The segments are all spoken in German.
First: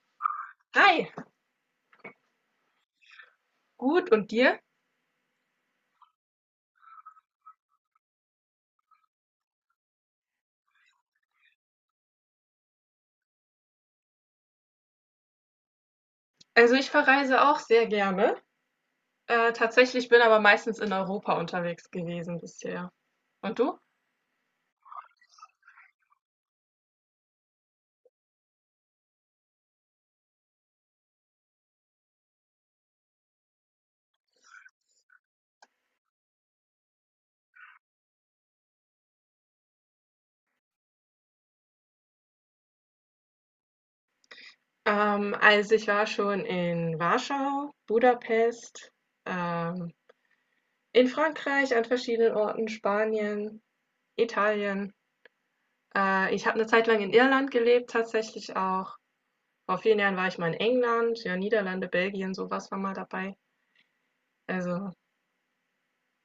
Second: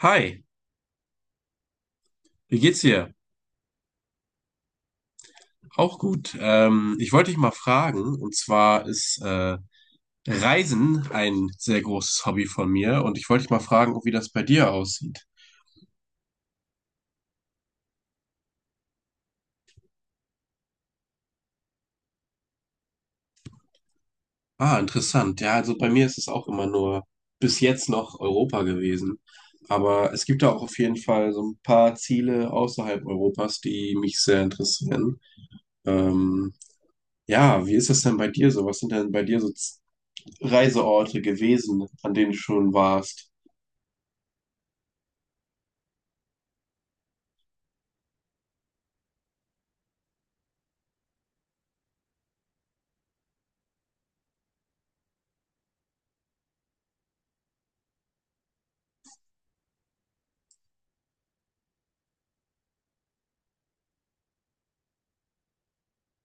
Hi, Hi, wie geht's dir? gut und dir? Auch gut. Ich wollte dich mal fragen, und zwar ist Reisen ein sehr großes Hobby von mir, und ich wollte dich mal fragen, wie das bei dir aussieht. Also ich verreise auch sehr gerne. Tatsächlich bin aber meistens in Europa unterwegs gewesen bisher. Und du? Ah, interessant. Ja, also bei mir ist es auch immer nur bis jetzt noch Europa gewesen. Aber es gibt da auch auf jeden Fall so ein paar Ziele außerhalb Europas, die mich sehr interessieren. Ähm, ja, wie ist das denn bei dir so? Was sind denn bei dir so Reiseorte gewesen, an denen du schon warst? Also ich war schon in Warschau, Budapest, ähm, in Frankreich an verschiedenen Orten, Spanien, Italien. Ich habe eine Zeit lang in Irland gelebt, tatsächlich auch. Vor vielen Jahren war ich mal in England, ja, Niederlande, Belgien, sowas war mal dabei. Also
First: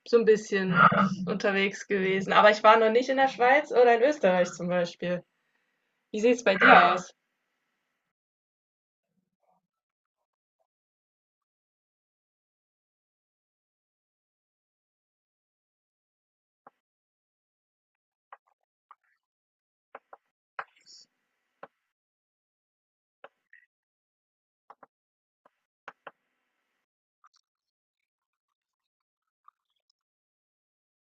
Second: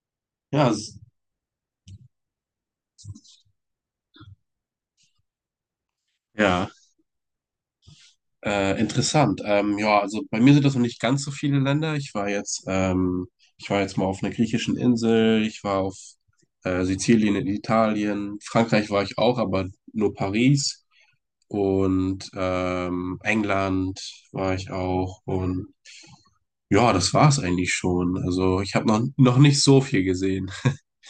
so ein Ja, bisschen unterwegs gewesen. Aber ich war noch nicht in der Schweiz oder in Österreich zum Beispiel. Wie sieht es bei ja. dir aus? Interessant. Ja, also bei mir sind das noch nicht ganz so viele Länder. Ich war jetzt mal auf einer griechischen Insel, ich war auf Sizilien in Italien, Frankreich war ich auch, aber nur Paris und England war ich auch und ja, das war's eigentlich schon. Also ich habe noch nicht so viel gesehen.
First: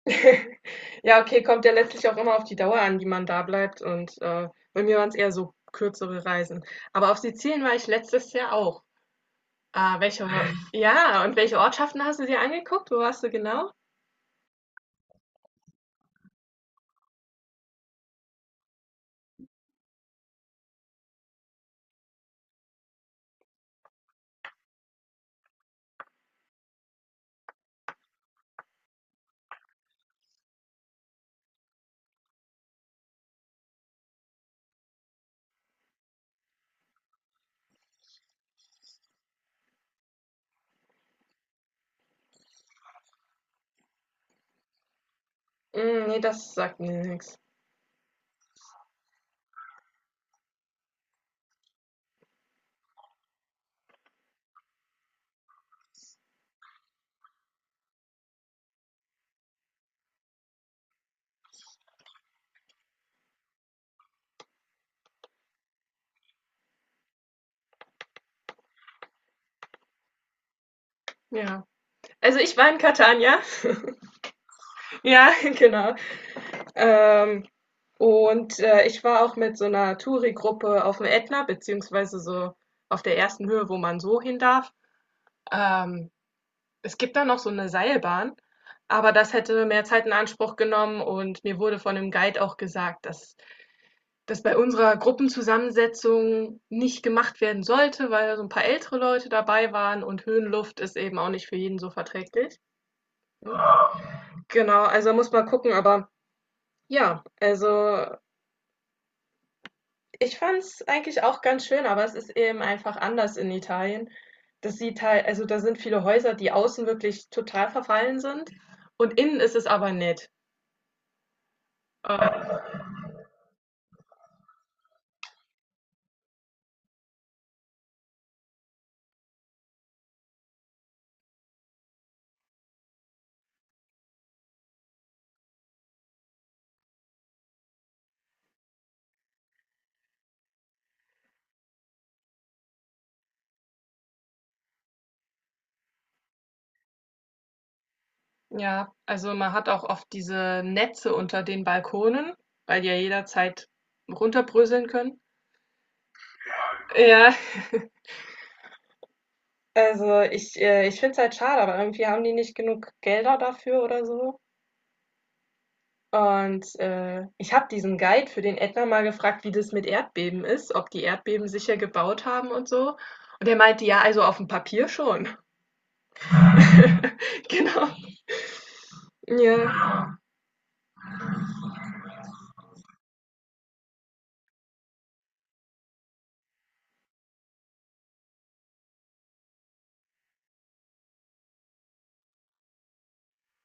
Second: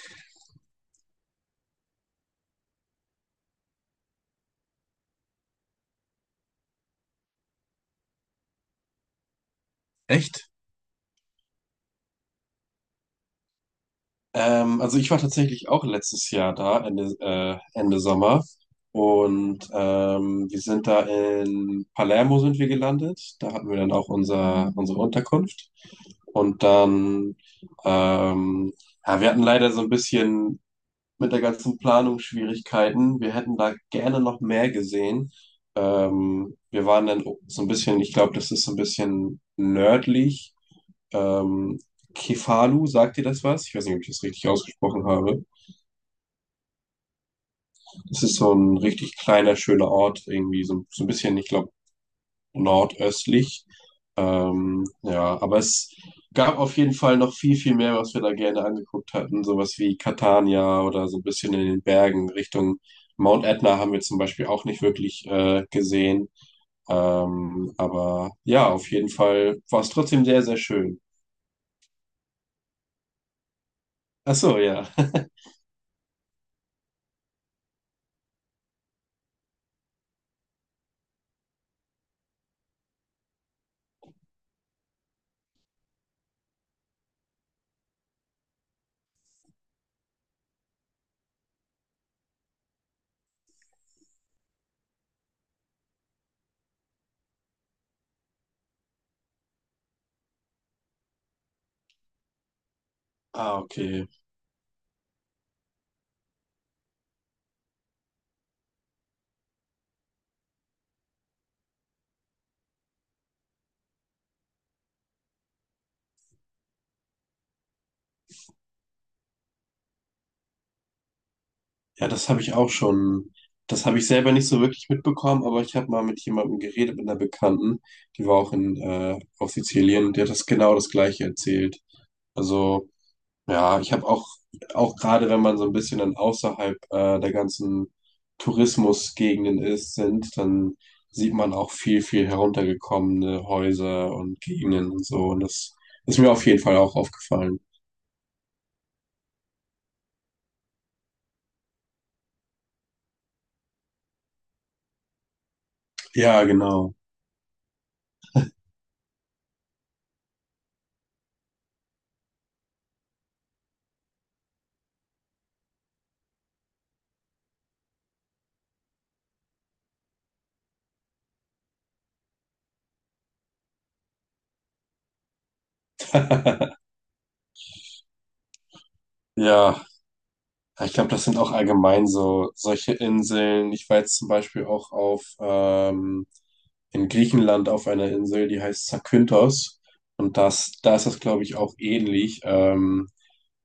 Ja, okay, kommt ja letztlich auch immer auf die Dauer an, die man da bleibt. Und bei mir waren es eher so kürzere Reisen. Aber auf Sizilien war ich letztes Jahr auch. Ah, Echt? ja, und welche Ortschaften hast du dir angeguckt? Wo warst du genau? Also ich war tatsächlich auch letztes Jahr da, Ende Sommer. Und wir sind da in Palermo sind wir gelandet. Da hatten wir dann auch unsere Unterkunft. Und dann, ähm, ja, wir hatten leider so ein bisschen mit der ganzen Planung Schwierigkeiten. Wir hätten da gerne noch mehr gesehen. Wir waren dann so ein bisschen, ich glaube, das ist so ein bisschen nördlich. Ähm, Kefalu, sagt dir das was? Ich weiß nicht, ob ich das richtig ausgesprochen habe. Mm, nee, das sagt mir nichts. Es ist so ein richtig kleiner, schöner Ort, irgendwie so, so ein bisschen, ich glaube, nordöstlich. Ja, aber es gab auf jeden Fall noch viel, viel mehr, was wir da gerne angeguckt hatten. Sowas wie Catania oder so ein bisschen in den Bergen Richtung Mount Etna haben wir zum Beispiel auch nicht wirklich gesehen. Aber ja, auf jeden Fall war es trotzdem sehr, sehr schön. Ja. Also ich war in Catania. Ach so, ja. Ja, genau. Ähm, und ich war auch mit so einer Touri-Gruppe auf dem Ätna, beziehungsweise so auf der ersten Höhe, wo man so hin darf. Ähm, Es gibt da noch so eine Seilbahn, aber das hätte mehr Zeit in Anspruch genommen und mir wurde von dem Guide auch gesagt, dass das bei unserer Gruppenzusammensetzung nicht gemacht werden sollte, weil so ein paar ältere Leute dabei waren und Höhenluft ist eben auch nicht für jeden so verträglich. Ah, okay. Genau, also muss man gucken, aber ja, also ich fand es eigentlich auch ganz schön, aber es ist eben einfach anders in Italien. Das sieht halt, also da sind viele Häuser, die außen wirklich total verfallen sind und innen ist es aber nett. Ja, das habe ich auch Äh, schon. Das habe ich selber nicht so wirklich mitbekommen, aber ich habe mal mit jemandem geredet, mit einer Bekannten, die war auch auf Sizilien und die hat das genau das Gleiche erzählt. Also, ja, auch gerade wenn man so ein bisschen dann der ganzen Tourismusgegenden sind, dann sieht man auch viel, viel heruntergekommene Häuser und Gegenden und so. Und das ist mir auf jeden Fall auch aufgefallen. ja, also man hat auch oft diese Netze unter den Balkonen, weil die ja jederzeit runterbröseln können. Ja, genau. Ja, also ich finde es halt schade, aber irgendwie haben die nicht genug Gelder dafür oder so. Und, ich habe diesen Guide für den Ätna mal gefragt, wie das mit Erdbeben ist, ob die Erdbeben sicher gebaut haben und so. Und er meinte: „Ja, also auf dem Papier schon.“ Genau. Ja. Ja, Ich glaube, das sind auch allgemein so solche Inseln. Ich war jetzt zum Beispiel auch auf in Griechenland auf einer Insel, die heißt Zakynthos. Und das, da ist das, glaube ich, auch ähnlich.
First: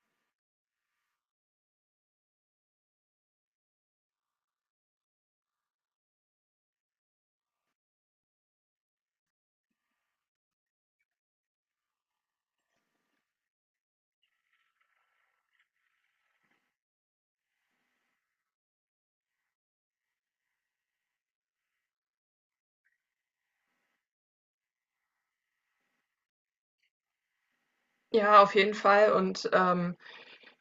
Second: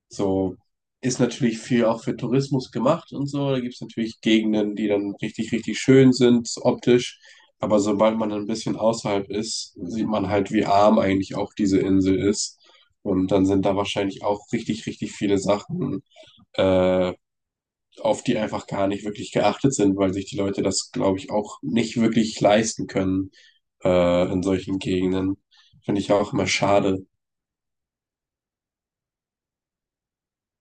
So ist natürlich viel auch für Tourismus gemacht und so. Da gibt es natürlich Gegenden, die dann richtig, richtig schön sind, optisch. Aber sobald man ein bisschen außerhalb ist, sieht man halt, wie arm eigentlich auch diese Insel ist. Und dann sind da wahrscheinlich auch richtig, richtig viele Sachen äh, auf die einfach gar nicht wirklich geachtet sind, weil sich die Leute das, glaube ich, auch nicht wirklich leisten können in solchen Gegenden. Finde ich auch immer schade. ja, auf jeden Fall und,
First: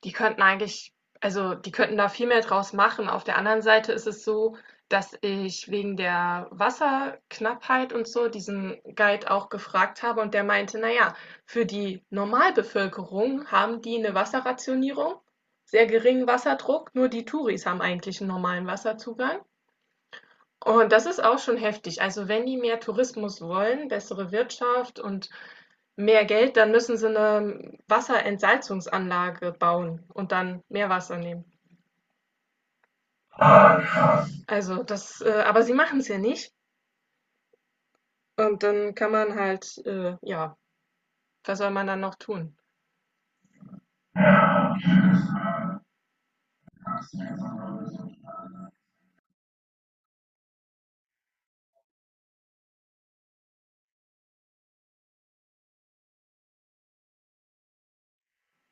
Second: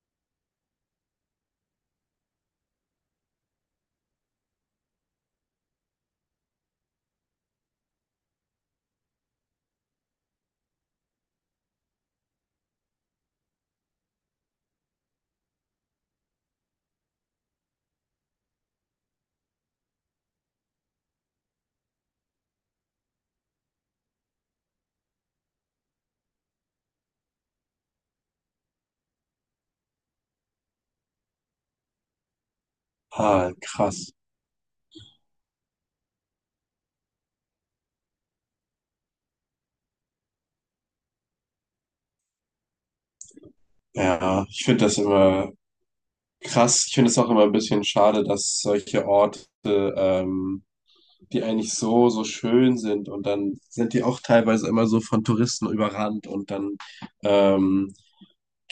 Die könnten eigentlich die könnten da viel mehr draus machen. Auf der anderen Seite ist es so, dass ich wegen der Wasserknappheit und so diesen Guide auch gefragt habe und der meinte, naja, für die Normalbevölkerung haben die eine Wasserrationierung, sehr geringen Wasserdruck, nur die Touris haben eigentlich einen normalen Wasserzugang. Und das ist auch schon heftig. Also wenn die mehr Tourismus wollen, bessere Wirtschaft und mehr Geld, dann müssen sie eine Wasserentsalzungsanlage bauen und dann mehr Wasser nehmen. Ah, krass. Aber sie machen es ja nicht. Und dann kann man halt, ja, was soll man dann noch tun? Ja, ich finde das immer krass. Ich finde es auch immer ein bisschen schade, dass solche Orte, ähm, die eigentlich so, so schön sind und dann sind die auch teilweise immer so von Touristen überrannt und dann ähm,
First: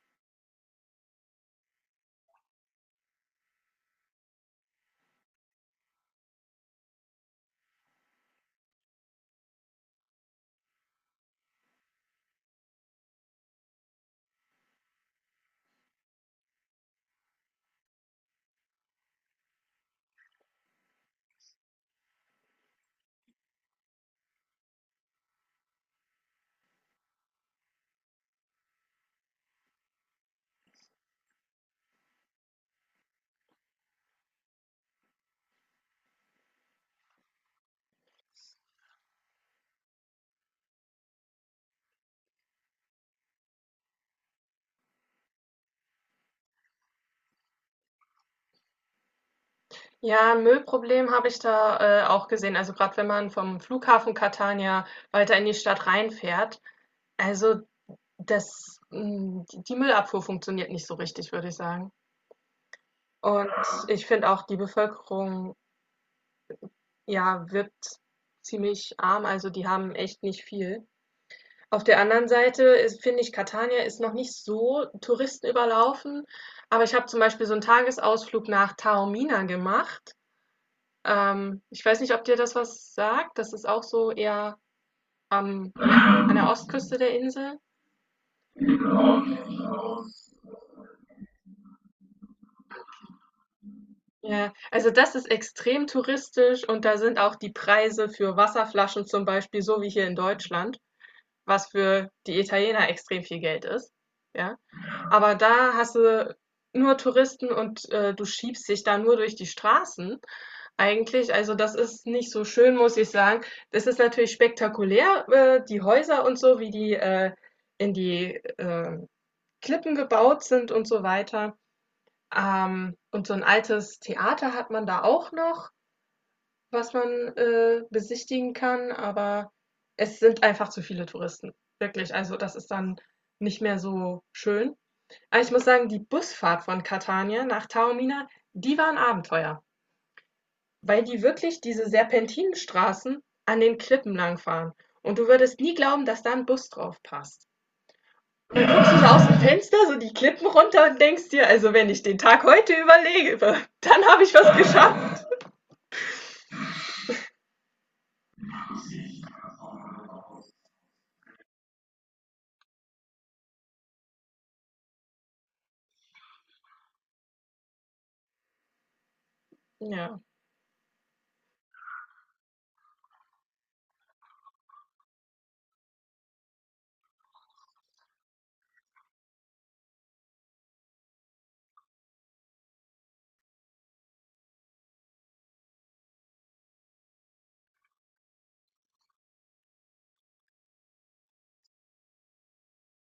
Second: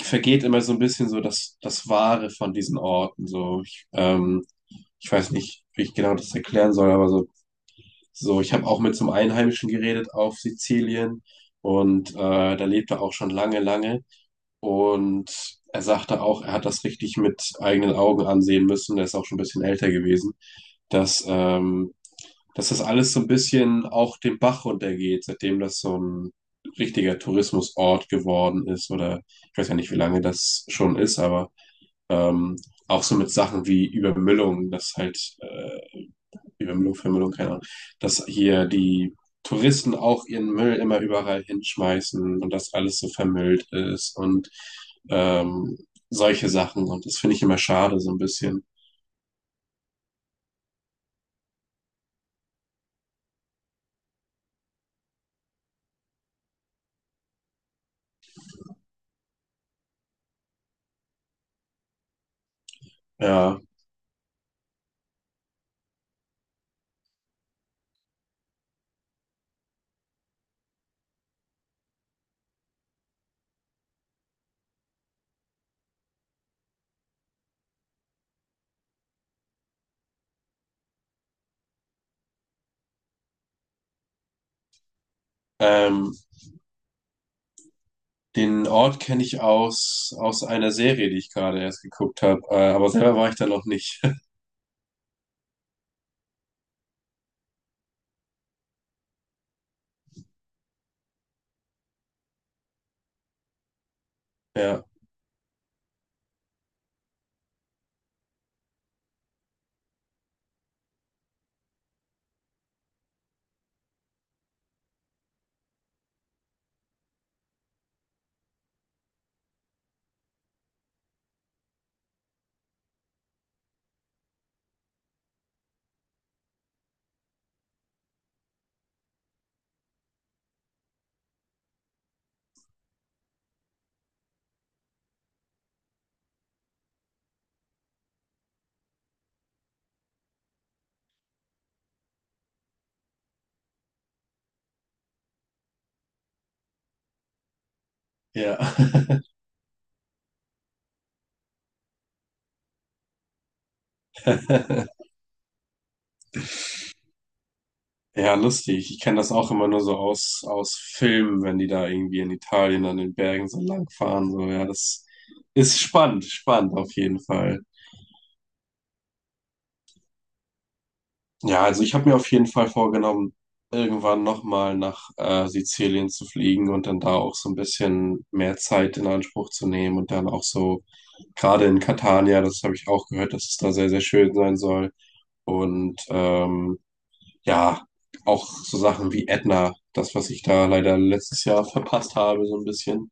vergeht immer so ein bisschen so das Wahre von diesen Orten. Ich weiß nicht, wie ich genau das erklären soll, aber so, so ich habe auch mit so einem Einheimischen geredet auf Sizilien und da lebt er auch schon lange, lange und er sagte auch, er hat das richtig mit eigenen Augen ansehen müssen, er ist auch schon ein bisschen älter gewesen, dass, ähm, dass das alles so ein bisschen auch den Bach runtergeht, seitdem das so ein richtiger Tourismusort geworden ist oder ich weiß ja nicht, wie lange das schon ist, aber ähm, auch so mit Sachen wie Übermüllung, dass halt wie Wimblow, Wimblow, keine Ahnung, dass hier die Touristen auch ihren Müll immer überall hinschmeißen und dass alles so vermüllt ist und ähm, solche Sachen. Und das finde ich immer schade, so ein bisschen. Ja, Müllproblem habe ich da auch gesehen. Also gerade wenn man vom Flughafen Catania weiter in die Stadt reinfährt. Also die Müllabfuhr funktioniert nicht so richtig, würde ich sagen. Und Ja. ich finde auch, die Bevölkerung, ja, wirkt ziemlich arm, also die haben echt nicht viel. Auf der anderen Seite ist, finde ich, Catania ist noch nicht so touristenüberlaufen, aber ich habe zum Beispiel so einen Tagesausflug nach Taormina gemacht. Ich weiß nicht, ob dir das was sagt. Das ist auch so eher Ähm, an der Ostküste der Insel. Den Ort kenne ich aus einer Serie, die ich gerade erst geguckt habe, aber selber war ich da noch nicht. Ja, also das ist extrem touristisch und da sind auch die Preise für Wasserflaschen zum Beispiel so wie hier in Deutschland. Was für die Italiener extrem viel Geld ist. Ja? Ja, Aber da hast du nur Touristen und du schiebst dich da nur durch die Straßen eigentlich. Also das ist nicht so schön, muss ich sagen. Das ist natürlich spektakulär, die Häuser und so, wie die in die Klippen gebaut sind und so weiter. Und so ein altes Theater hat man da auch noch, was man besichtigen kann, aber es sind einfach zu viele Touristen. Wirklich, also das ist dann nicht mehr so schön. Aber ich muss sagen, die Busfahrt von Catania nach Taormina, die war ein Abenteuer, weil die wirklich diese Serpentinenstraßen an den Klippen langfahren. Und du würdest nie glauben, dass da ein Bus drauf passt. ja. Du guckst so aus dem Fenster, so die Klippen runter und denkst dir, also wenn ich den Tag heute überlebe, dann habe ich was geschafft. Ja, lustig. Ich kenne das auch immer nur so aus Filmen, wenn die da irgendwie in Italien an den Bergen so lang fahren. So, ja, das ist spannend, spannend auf jeden Fall. Ja. Ja, also ich habe mir auf jeden Fall vorgenommen, irgendwann nochmal nach Sizilien zu fliegen und dann da auch so ein bisschen mehr Zeit in Anspruch zu nehmen und dann auch so, gerade in Catania, das habe ich auch gehört, dass es da sehr, sehr schön sein soll. Und ja, auch so Sachen wie Edna, das, was ich da leider letztes Jahr verpasst habe, so ein bisschen.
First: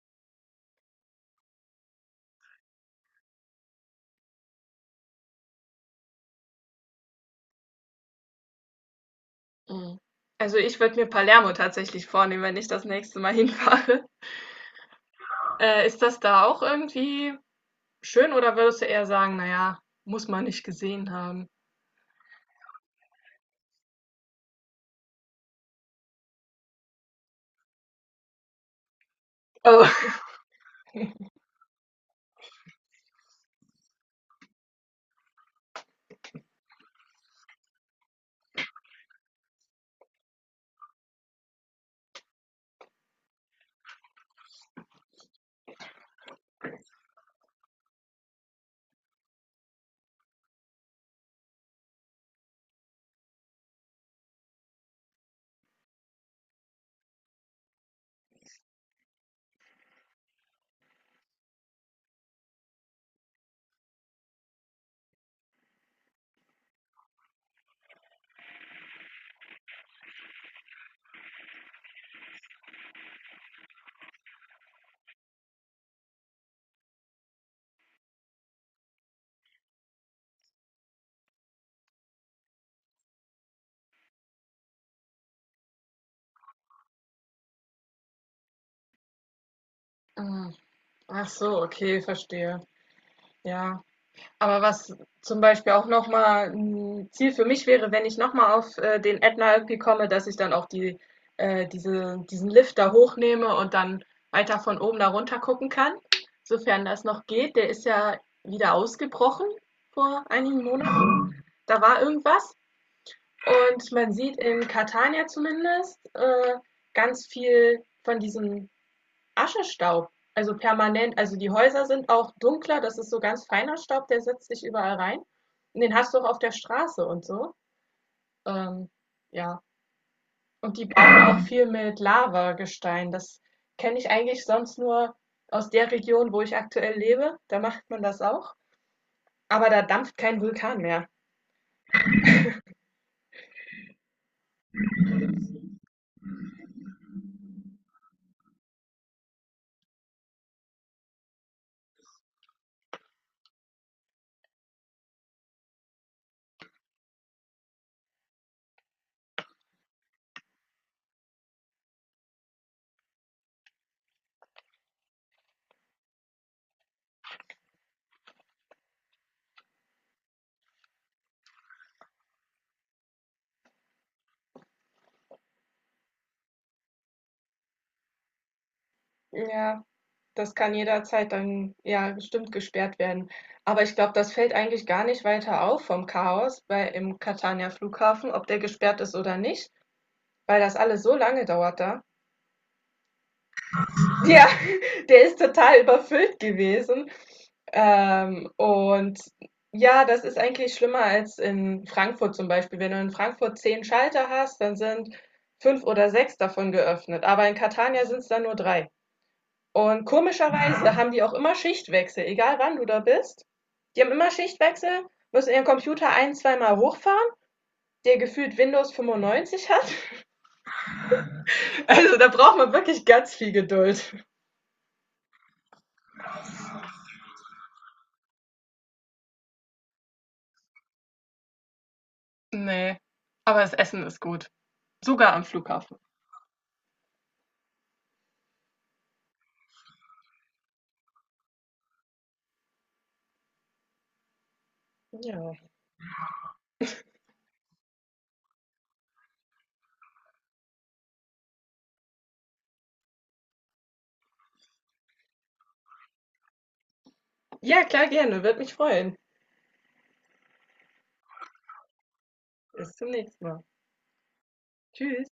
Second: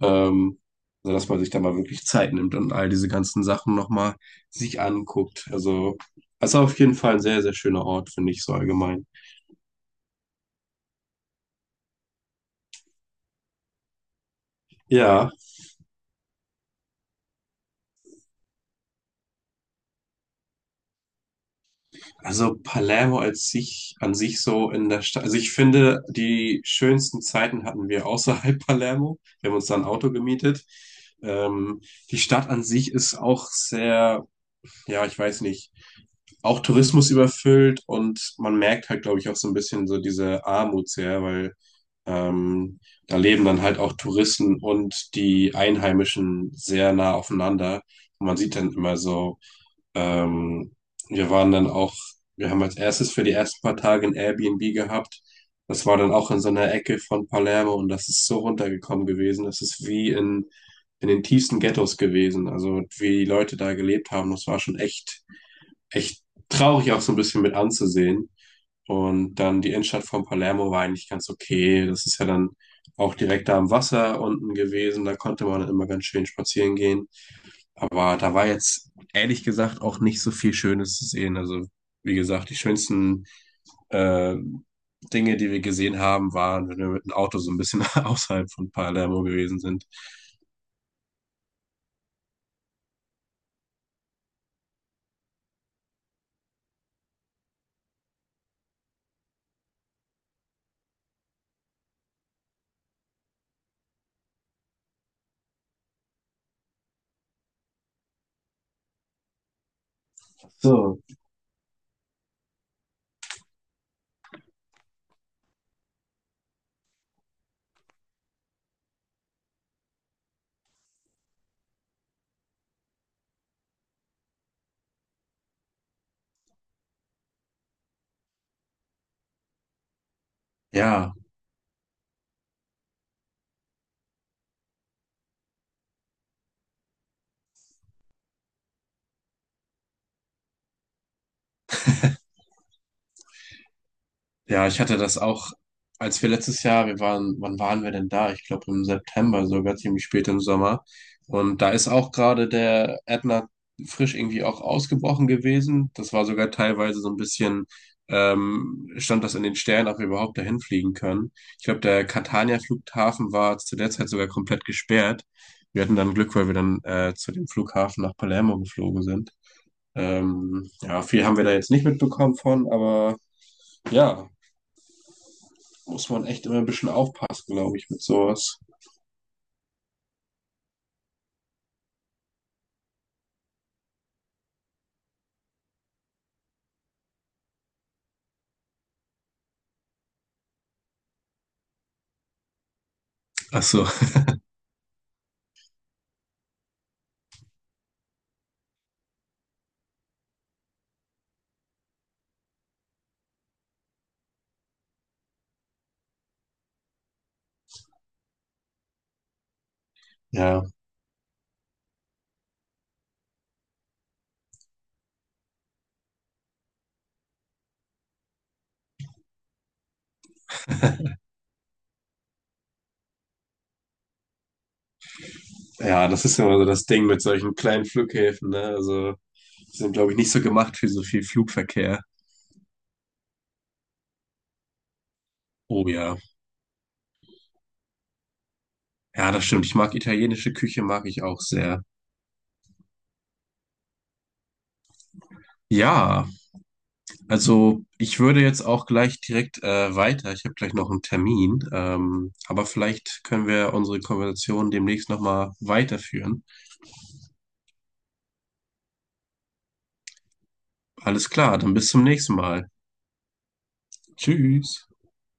Ähm, also, dass man sich da mal wirklich Zeit nimmt und all diese ganzen Sachen nochmal sich anguckt. Also, das ist auf jeden Fall ein sehr, sehr schöner Ort, finde ich so allgemein. Mhm. Also, ich würde mir Palermo tatsächlich vornehmen, wenn ich das nächste Mal hinfahre. Ja, Ist das da auch irgendwie schön oder würdest du eher sagen, na ja, muss man nicht gesehen haben? also Palermo als sich, an sich so in der Stadt. Also ich finde, die schönsten Zeiten hatten wir außerhalb Palermo. Wir haben uns da ein Auto Oh. gemietet. Ähm, Die Stadt an sich ist auch sehr, ja, ich weiß nicht. Auch Tourismus überfüllt und man merkt halt, glaube ich, auch so ein bisschen so diese Armut sehr, weil ähm, da leben dann halt auch Touristen und die Einheimischen sehr nah aufeinander. Und man sieht dann immer so, ähm, wir waren dann auch, Wir haben als erstes für die ersten paar Tage ein Airbnb gehabt. Das war dann auch in so einer Ecke von Palermo und das ist so runtergekommen gewesen. Das ist wie in den tiefsten Ghettos gewesen. Also wie die Leute da gelebt haben, das war schon echt traurig auch so ein bisschen mit anzusehen. Und dann die Innenstadt von Palermo war eigentlich ganz okay. Das ist ja dann auch direkt da am Wasser unten gewesen. Da konnte man dann immer ganz schön spazieren gehen. Aber da war jetzt ehrlich gesagt auch nicht so viel Schönes zu sehen. Also wie gesagt, die schönsten äh, Dinge, die wir gesehen haben, waren, wenn wir mit dem Auto so ein bisschen außerhalb von Palermo gewesen sind. Mhm. Ach so, okay, verstehe. Ja. Aber was zum Beispiel auch nochmal ein Ziel für mich wäre, wenn ich nochmal auf den Ätna irgendwie komme, dass ich dann auch diesen Lift da hochnehme und dann weiter von oben da runter gucken kann, sofern das noch geht. Der ist ja wieder ausgebrochen vor einigen So, Monaten. Da war irgendwas. Und man sieht in Catania zumindest ganz viel von diesem Aschestaub, also permanent. Also die Häuser sind auch dunkler, das ist so ganz feiner Staub, der setzt sich überall rein. Und den hast du auch auf der Straße und so. Ähm, ja. Und die ja. bauen auch viel mit Lavagestein. Das kenne ich eigentlich sonst nur aus der Region, wo ich aktuell lebe. Da macht man das auch. Aber da dampft kein Vulkan mehr. Ja, ich hatte das auch, als wir letztes Jahr, wir waren, wann waren wir denn da? Ich glaube im September sogar, ziemlich spät im Sommer. Und da ist auch gerade der Ätna frisch irgendwie auch ausgebrochen gewesen. Das war sogar teilweise so ein bisschen, stand das in den Sternen, ob wir überhaupt dahin fliegen können. Ich glaube, der Catania-Flughafen war zu der Zeit sogar komplett gesperrt. Wir hatten dann Glück, weil wir dann zu dem Flughafen nach Palermo geflogen sind. Ja, viel haben wir da jetzt nicht mitbekommen von, aber ja, muss man echt immer ein bisschen aufpassen, glaube ich, mit sowas. Ja, das kann jederzeit dann, ja, bestimmt gesperrt werden. Aber ich glaube, das fällt eigentlich gar nicht weiter auf vom Chaos bei im Catania Flughafen, ob der gesperrt ist oder nicht, weil das alles so lange dauert da. Ach so. Ja, der ist total überfüllt gewesen. Und ja, das ist eigentlich schlimmer als in Frankfurt zum Beispiel. Wenn du in Frankfurt 10 Schalter hast, dann sind fünf oder sechs davon geöffnet. Aber in Catania sind es dann nur drei. Und Ja, komischerweise haben die auch immer Schichtwechsel, egal wann du da bist. Die haben immer Schichtwechsel, müssen ihren Computer ein, zweimal hochfahren, der gefühlt Windows 95 hat. Also da braucht man wirklich ganz viel Geduld. ja, das ist ja immer so das Ding mit solchen kleinen Flughäfen, ne? Also, die sind, glaube ich, nicht so gemacht für so viel Flugverkehr. Nee, aber das Essen ist gut. Sogar am Oh Flughafen. ja. Ja, das stimmt. Ich mag italienische Küche, mag ich auch sehr. Ja, Ja, also ich würde jetzt auch gleich direkt weiter. Ich habe gleich noch einen Termin, aber vielleicht können wir unsere Konversation demnächst nochmal weiterführen. ja klar, gerne. Würde mich freuen. Alles klar, dann bis zum nächsten Mal. Bis zum nächsten Mal. Tschüss. Tschüss.